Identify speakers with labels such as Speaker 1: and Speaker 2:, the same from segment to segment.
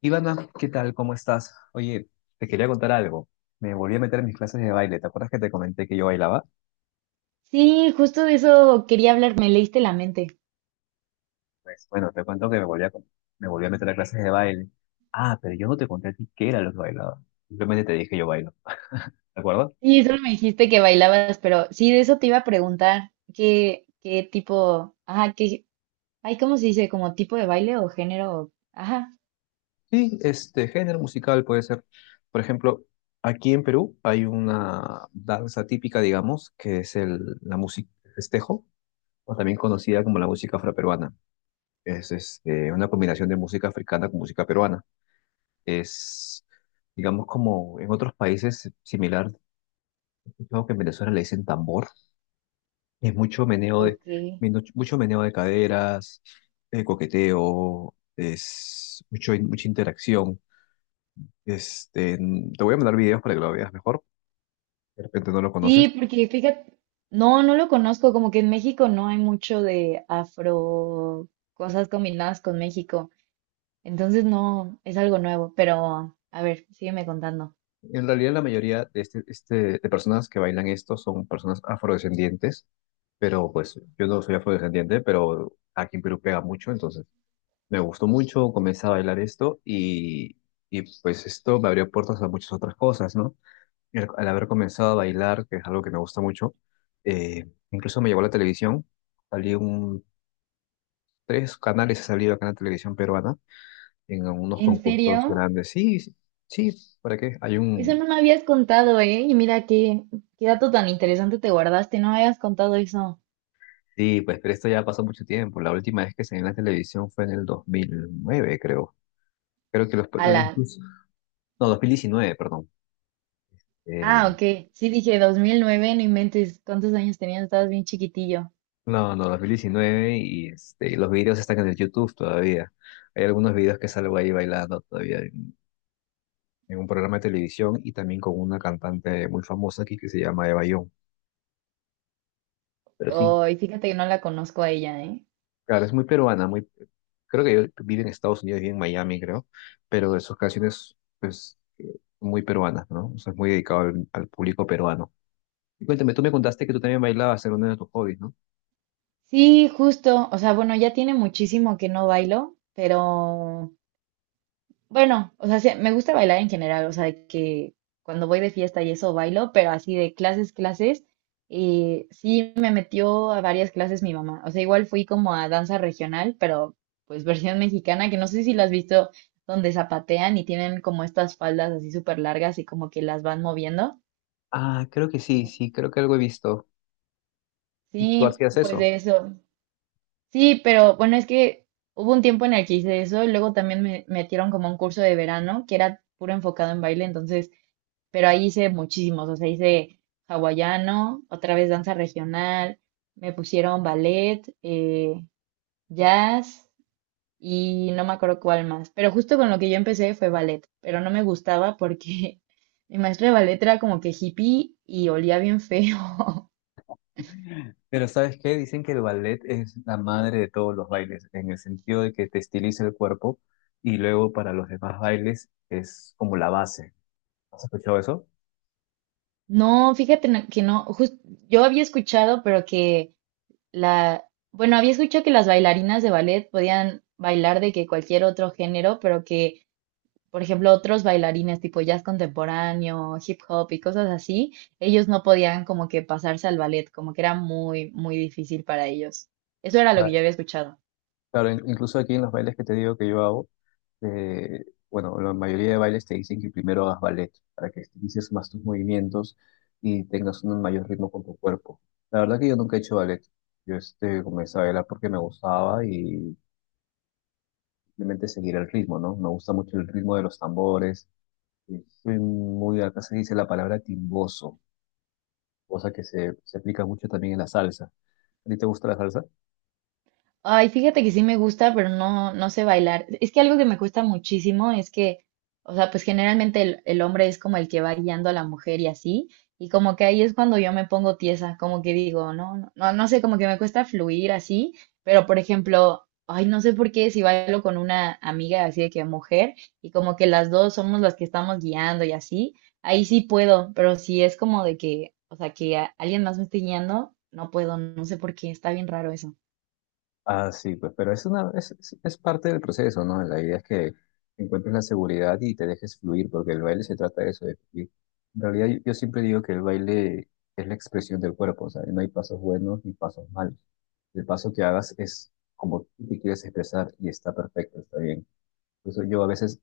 Speaker 1: Ivana, ¿qué tal? ¿Cómo estás? Oye, te quería contar algo. Me volví a meter en mis clases de baile. ¿Te acuerdas que te comenté que yo bailaba?
Speaker 2: Sí, justo de eso quería hablar, me leíste la mente.
Speaker 1: Pues bueno, te cuento que me volví a meter a clases de baile. Ah, pero yo no te conté a ti qué era lo que bailaba. Simplemente te dije yo bailo. ¿De acuerdo?
Speaker 2: Sí, solo me dijiste que bailabas, pero sí, de eso te iba a preguntar, ¿qué, qué tipo, ajá, qué, ay, ¿cómo se dice? ¿Como tipo de baile o género? Ajá,
Speaker 1: Sí, género musical puede ser. Por ejemplo, aquí en Perú hay una danza típica, digamos, que es la música festejo, o también conocida como la música afroperuana. Es una combinación de música africana con música peruana. Es, digamos, como en otros países similar, creo que en Venezuela le dicen tambor. Es mucho meneo de,
Speaker 2: ok.
Speaker 1: mucho meneo de caderas, coqueteo, es mucha interacción. Te voy a mandar videos para que lo veas mejor. De repente no lo
Speaker 2: Sí,
Speaker 1: conoces.
Speaker 2: porque fíjate, no, no lo conozco, como que en México no hay mucho de afro, cosas combinadas con México, entonces no, es algo nuevo, pero a ver, sígueme contando.
Speaker 1: En realidad, la mayoría de, de personas que bailan esto son personas afrodescendientes, pero pues yo no soy afrodescendiente, pero aquí en Perú pega mucho, entonces me gustó mucho, comencé a bailar esto y pues esto me abrió puertas a muchas otras cosas, ¿no? Y al haber comenzado a bailar, que es algo que me gusta mucho, incluso me llevó a la televisión, salí un, tres canales he salido acá en la televisión peruana, en unos
Speaker 2: ¿En
Speaker 1: concursos
Speaker 2: serio?
Speaker 1: grandes. Sí, sí, sí, ¿para qué? Hay
Speaker 2: Eso
Speaker 1: un...
Speaker 2: no me habías contado, ¿eh? Y mira qué, qué dato tan interesante te guardaste, no me habías contado eso.
Speaker 1: Sí, pues pero esto ya pasó mucho tiempo, la última vez que salí en la televisión fue en el 2009, creo. Creo que los...
Speaker 2: Ala.
Speaker 1: incluso- No, 2019, perdón.
Speaker 2: Ah,
Speaker 1: Eh,
Speaker 2: ok. Sí, dije 2009, no inventes. ¿Cuántos años tenías? Estabas bien chiquitillo.
Speaker 1: No, no, 2019 y los videos están en el YouTube todavía. Hay algunos videos que salgo ahí bailando todavía en un programa de televisión y también con una cantante muy famosa aquí que se llama Eva Young. Pero sí,
Speaker 2: Oh, y fíjate que no la conozco a ella, ¿eh?
Speaker 1: claro, es muy peruana, muy, creo que yo vive en Estados Unidos, vive en Miami, creo, pero de sus canciones, pues, muy peruanas, ¿no? O sea, es muy dedicado al público peruano. Y cuéntame, tú me contaste que tú también bailabas, era uno de tus hobbies, ¿no?
Speaker 2: Sí, justo. O sea, bueno, ya tiene muchísimo que no bailo, pero bueno, o sea, sí, me gusta bailar en general, o sea, de que cuando voy de fiesta y eso bailo, pero así de clases, clases, sí me metió a varias clases mi mamá. O sea, igual fui como a danza regional, pero pues versión mexicana, que no sé si la has visto, donde zapatean y tienen como estas faldas así súper largas y como que las van moviendo.
Speaker 1: Ah, creo que sí, sí, creo que algo he visto. ¿Y tú
Speaker 2: Sí,
Speaker 1: hacías
Speaker 2: pues
Speaker 1: eso?
Speaker 2: de eso. Sí, pero bueno, es que hubo un tiempo en el que hice eso, y luego también me metieron como un curso de verano que era puro enfocado en baile, entonces pero ahí hice muchísimos, o sea, hice hawaiano, otra vez danza regional, me pusieron ballet, jazz y no me acuerdo cuál más, pero justo con lo que yo empecé fue ballet, pero no me gustaba porque mi maestra de ballet era como que hippie y olía bien feo.
Speaker 1: Pero ¿sabes qué? Dicen que el ballet es la madre de todos los bailes, en el sentido de que te estiliza el cuerpo y luego para los demás bailes es como la base. ¿Has escuchado eso?
Speaker 2: No, fíjate que no, yo había escuchado, pero que la, bueno, había escuchado que las bailarinas de ballet podían bailar de que cualquier otro género, pero que por ejemplo, otros bailarines tipo jazz contemporáneo, hip hop y cosas así, ellos no podían como que pasarse al ballet, como que era muy, muy difícil para ellos. Eso era lo que yo
Speaker 1: Claro,
Speaker 2: había escuchado.
Speaker 1: claro, incluso aquí en los bailes que te digo que yo hago, bueno, la mayoría de bailes te dicen que primero hagas ballet para que estilices más tus movimientos y tengas un mayor ritmo con tu cuerpo. La verdad que yo nunca he hecho ballet. Yo comencé a bailar porque me gustaba y simplemente seguir el ritmo, ¿no? Me gusta mucho el ritmo de los tambores. Es acá se dice la palabra timboso, cosa que se aplica mucho también en la salsa. ¿A ti te gusta la salsa?
Speaker 2: Ay, fíjate que sí me gusta, pero no, no sé bailar. Es que algo que me cuesta muchísimo es que, o sea, pues generalmente el hombre es como el que va guiando a la mujer y así, y como que ahí es cuando yo me pongo tiesa, como que digo, no, no, no, no sé, como que me cuesta fluir así, pero por ejemplo, ay, no sé por qué si bailo con una amiga así de que mujer, y como que las dos somos las que estamos guiando y así, ahí sí puedo, pero si es como de que, o sea, que alguien más me esté guiando, no puedo, no sé por qué, está bien raro eso.
Speaker 1: Ah, sí, pues, pero es una, es parte del proceso, ¿no? La idea es que encuentres la seguridad y te dejes fluir, porque el baile se trata de eso, de fluir. En realidad, yo siempre digo que el baile es la expresión del cuerpo, o sea, no hay pasos buenos ni pasos malos. El paso que hagas es como tú te quieres expresar y está perfecto, está bien. Por eso yo a veces,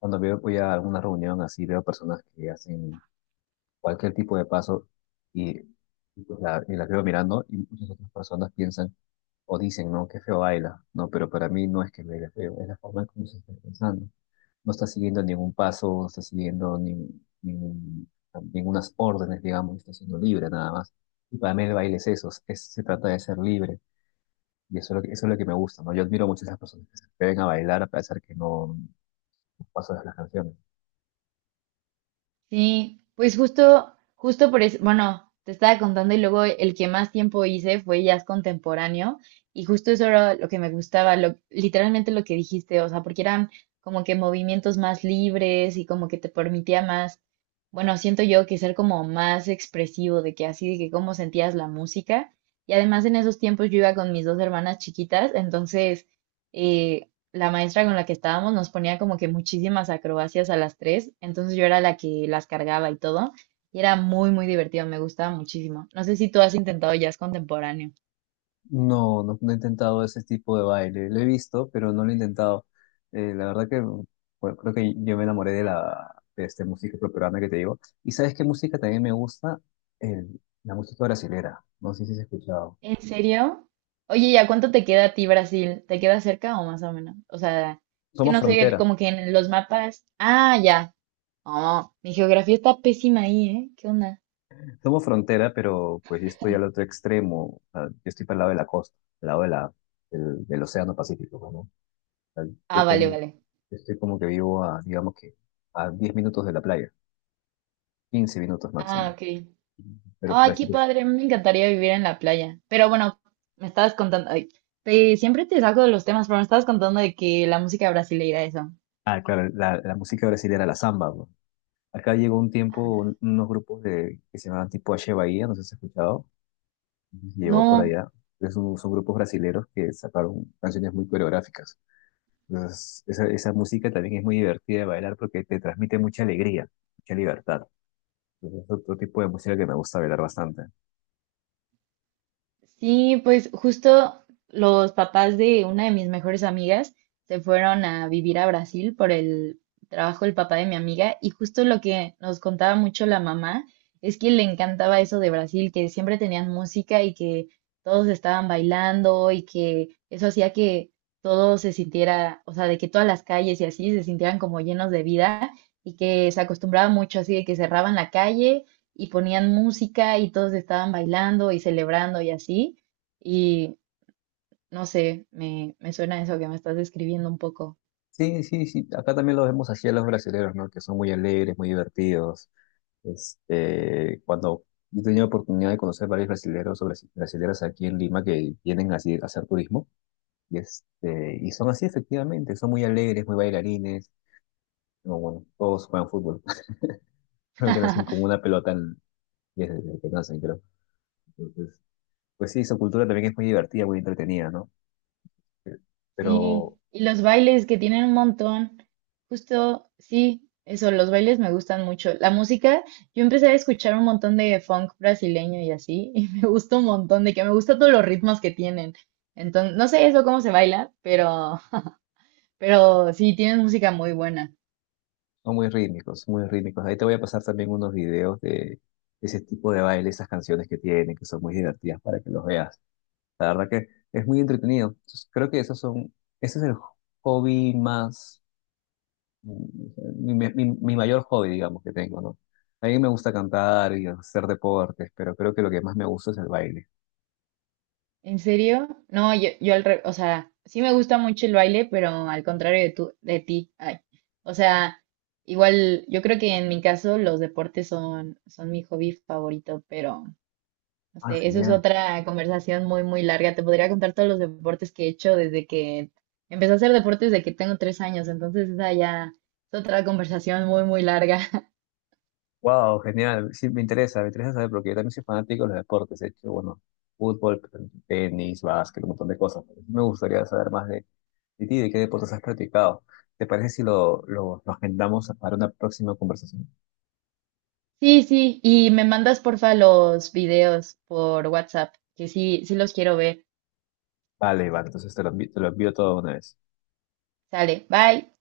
Speaker 1: cuando veo, voy a alguna reunión así, veo personas que hacen cualquier tipo de paso y, y la veo mirando y muchas otras personas piensan o dicen, no, qué feo baila, no, pero para mí no es que baile feo, es la forma en cómo se está pensando. No está siguiendo ningún paso, no está siguiendo ningún- ningún- ningunas órdenes, digamos, está siendo libre nada más. Y para mí el baile es eso, se trata de ser libre. Y eso es lo que me gusta, ¿no? Yo admiro mucho a esas personas que se atreven a bailar a pesar que no pasan las canciones.
Speaker 2: Sí, pues justo, justo por eso, bueno, te estaba contando y luego el que más tiempo hice fue jazz contemporáneo y justo eso era lo que me gustaba, lo, literalmente lo que dijiste, o sea, porque eran como que movimientos más libres y como que te permitía más, bueno, siento yo que ser como más expresivo de que así, de que cómo sentías la música y además en esos tiempos yo iba con mis dos hermanas chiquitas, entonces eh, la maestra con la que estábamos nos ponía como que muchísimas acrobacias a las tres, entonces yo era la que las cargaba y todo, y era muy, muy divertido, me gustaba muchísimo. No sé si tú has intentado jazz contemporáneo.
Speaker 1: No, no, no he intentado ese tipo de baile. Lo he visto, pero no lo he intentado. La verdad que bueno, creo que yo me enamoré de la música peruana que te digo. ¿Y sabes qué música también me gusta? La música brasilera. No sé si has escuchado.
Speaker 2: ¿En serio? Oye, ¿y a cuánto te queda a ti Brasil? ¿Te queda cerca o más o menos? O sea, es que
Speaker 1: Somos
Speaker 2: no sé,
Speaker 1: frontera.
Speaker 2: como que en los mapas. Ah, ya. Oh, mi geografía está pésima ahí, ¿eh? ¿Qué onda?
Speaker 1: Somos frontera, pero pues yo estoy al otro extremo. O sea, yo estoy para el lado de la costa, al lado de del Océano Pacífico, pues, ¿no? O sea,
Speaker 2: Ah,
Speaker 1: yo
Speaker 2: vale,
Speaker 1: tengo,
Speaker 2: vale.
Speaker 1: yo estoy como que vivo a, digamos que, a 10 minutos de la playa, 15 minutos
Speaker 2: Ah,
Speaker 1: máximo.
Speaker 2: ok.
Speaker 1: Pero,
Speaker 2: Ay,
Speaker 1: pero
Speaker 2: qué padre, me encantaría vivir en la playa. Pero bueno, me estabas contando, ay, siempre te saco de los temas, pero me estabas contando de que la música brasileira, eso.
Speaker 1: Ah, claro, la música brasileña, la samba, bro. Acá llegó un tiempo
Speaker 2: Ah.
Speaker 1: unos grupos de, que se llamaban tipo H Bahía, no sé si has escuchado. Ujú, llegó por
Speaker 2: No.
Speaker 1: allá. Son grupos brasileños que sacaron canciones muy coreográficas. Entonces, esa música también es muy divertida de bailar porque te transmite mucha alegría, mucha libertad. Entonces, es otro tipo de música que me gusta bailar bastante.
Speaker 2: Sí, pues justo los papás de una de mis mejores amigas se fueron a vivir a Brasil por el trabajo del papá de mi amiga y justo lo que nos contaba mucho la mamá es que le encantaba eso de Brasil, que siempre tenían música y que todos estaban bailando y que eso hacía que todo se sintiera, o sea, de que todas las calles y así se sintieran como llenos de vida y que se acostumbraba mucho así de que cerraban la calle y ponían música y todos estaban bailando y celebrando y así. Y no sé, me suena eso que me estás describiendo un poco.
Speaker 1: Sí, sí, sí, acá también lo vemos así a los brasileños, ¿no? Que son muy alegres, muy divertidos. Cuando yo he tenido oportunidad de conocer varios brasileros o brasileras aquí en Lima que vienen así a hacer turismo, y, y son así efectivamente, son muy alegres, muy bailarines, no, bueno, todos juegan fútbol, creo que nacen como una pelota desde que nacen, creo. Entonces, pues sí, su cultura también es muy divertida, muy entretenida, ¿no? Eh,
Speaker 2: Sí,
Speaker 1: Pero
Speaker 2: y los bailes que tienen un montón. Justo, sí, eso, los bailes me gustan mucho. La música, yo empecé a escuchar un montón de funk brasileño y así, y me gusta un montón, de que me gustan todos los ritmos que tienen. Entonces, no sé eso cómo se baila, pero, pero sí, tienen música muy buena.
Speaker 1: son muy rítmicos, muy rítmicos. Ahí te voy a pasar también unos videos de ese tipo de baile, esas canciones que tienen, que son muy divertidas para que los veas. La verdad que es muy entretenido. Entonces, creo que ese es el hobby más, mi mayor hobby, digamos, que tengo, ¿no? A mí me gusta cantar y hacer deportes, pero creo que lo que más me gusta es el baile.
Speaker 2: ¿En serio? No, yo al revés, o sea, sí me gusta mucho el baile, pero al contrario de tú, de ti. Ay. O sea, igual, yo creo que en mi caso los deportes son mi hobby favorito, pero no
Speaker 1: Ah,
Speaker 2: sé, eso es
Speaker 1: genial.
Speaker 2: otra conversación muy, muy larga. Te podría contar todos los deportes que he hecho desde que empecé a hacer deportes desde que tengo 3 años, entonces esa ya es otra conversación muy, muy larga.
Speaker 1: Wow, genial. Sí, me interesa saber porque yo también soy fanático de los deportes. He hecho, bueno, fútbol, tenis, básquet, un montón de cosas. Me gustaría saber más de ti, de qué deportes has practicado. ¿Te parece si lo agendamos para una próxima conversación?
Speaker 2: Sí, sí, y me mandas porfa los videos por WhatsApp, que sí, sí los quiero ver.
Speaker 1: Vale, vale, entonces te lo envío, todo de una vez.
Speaker 2: Sale, bye.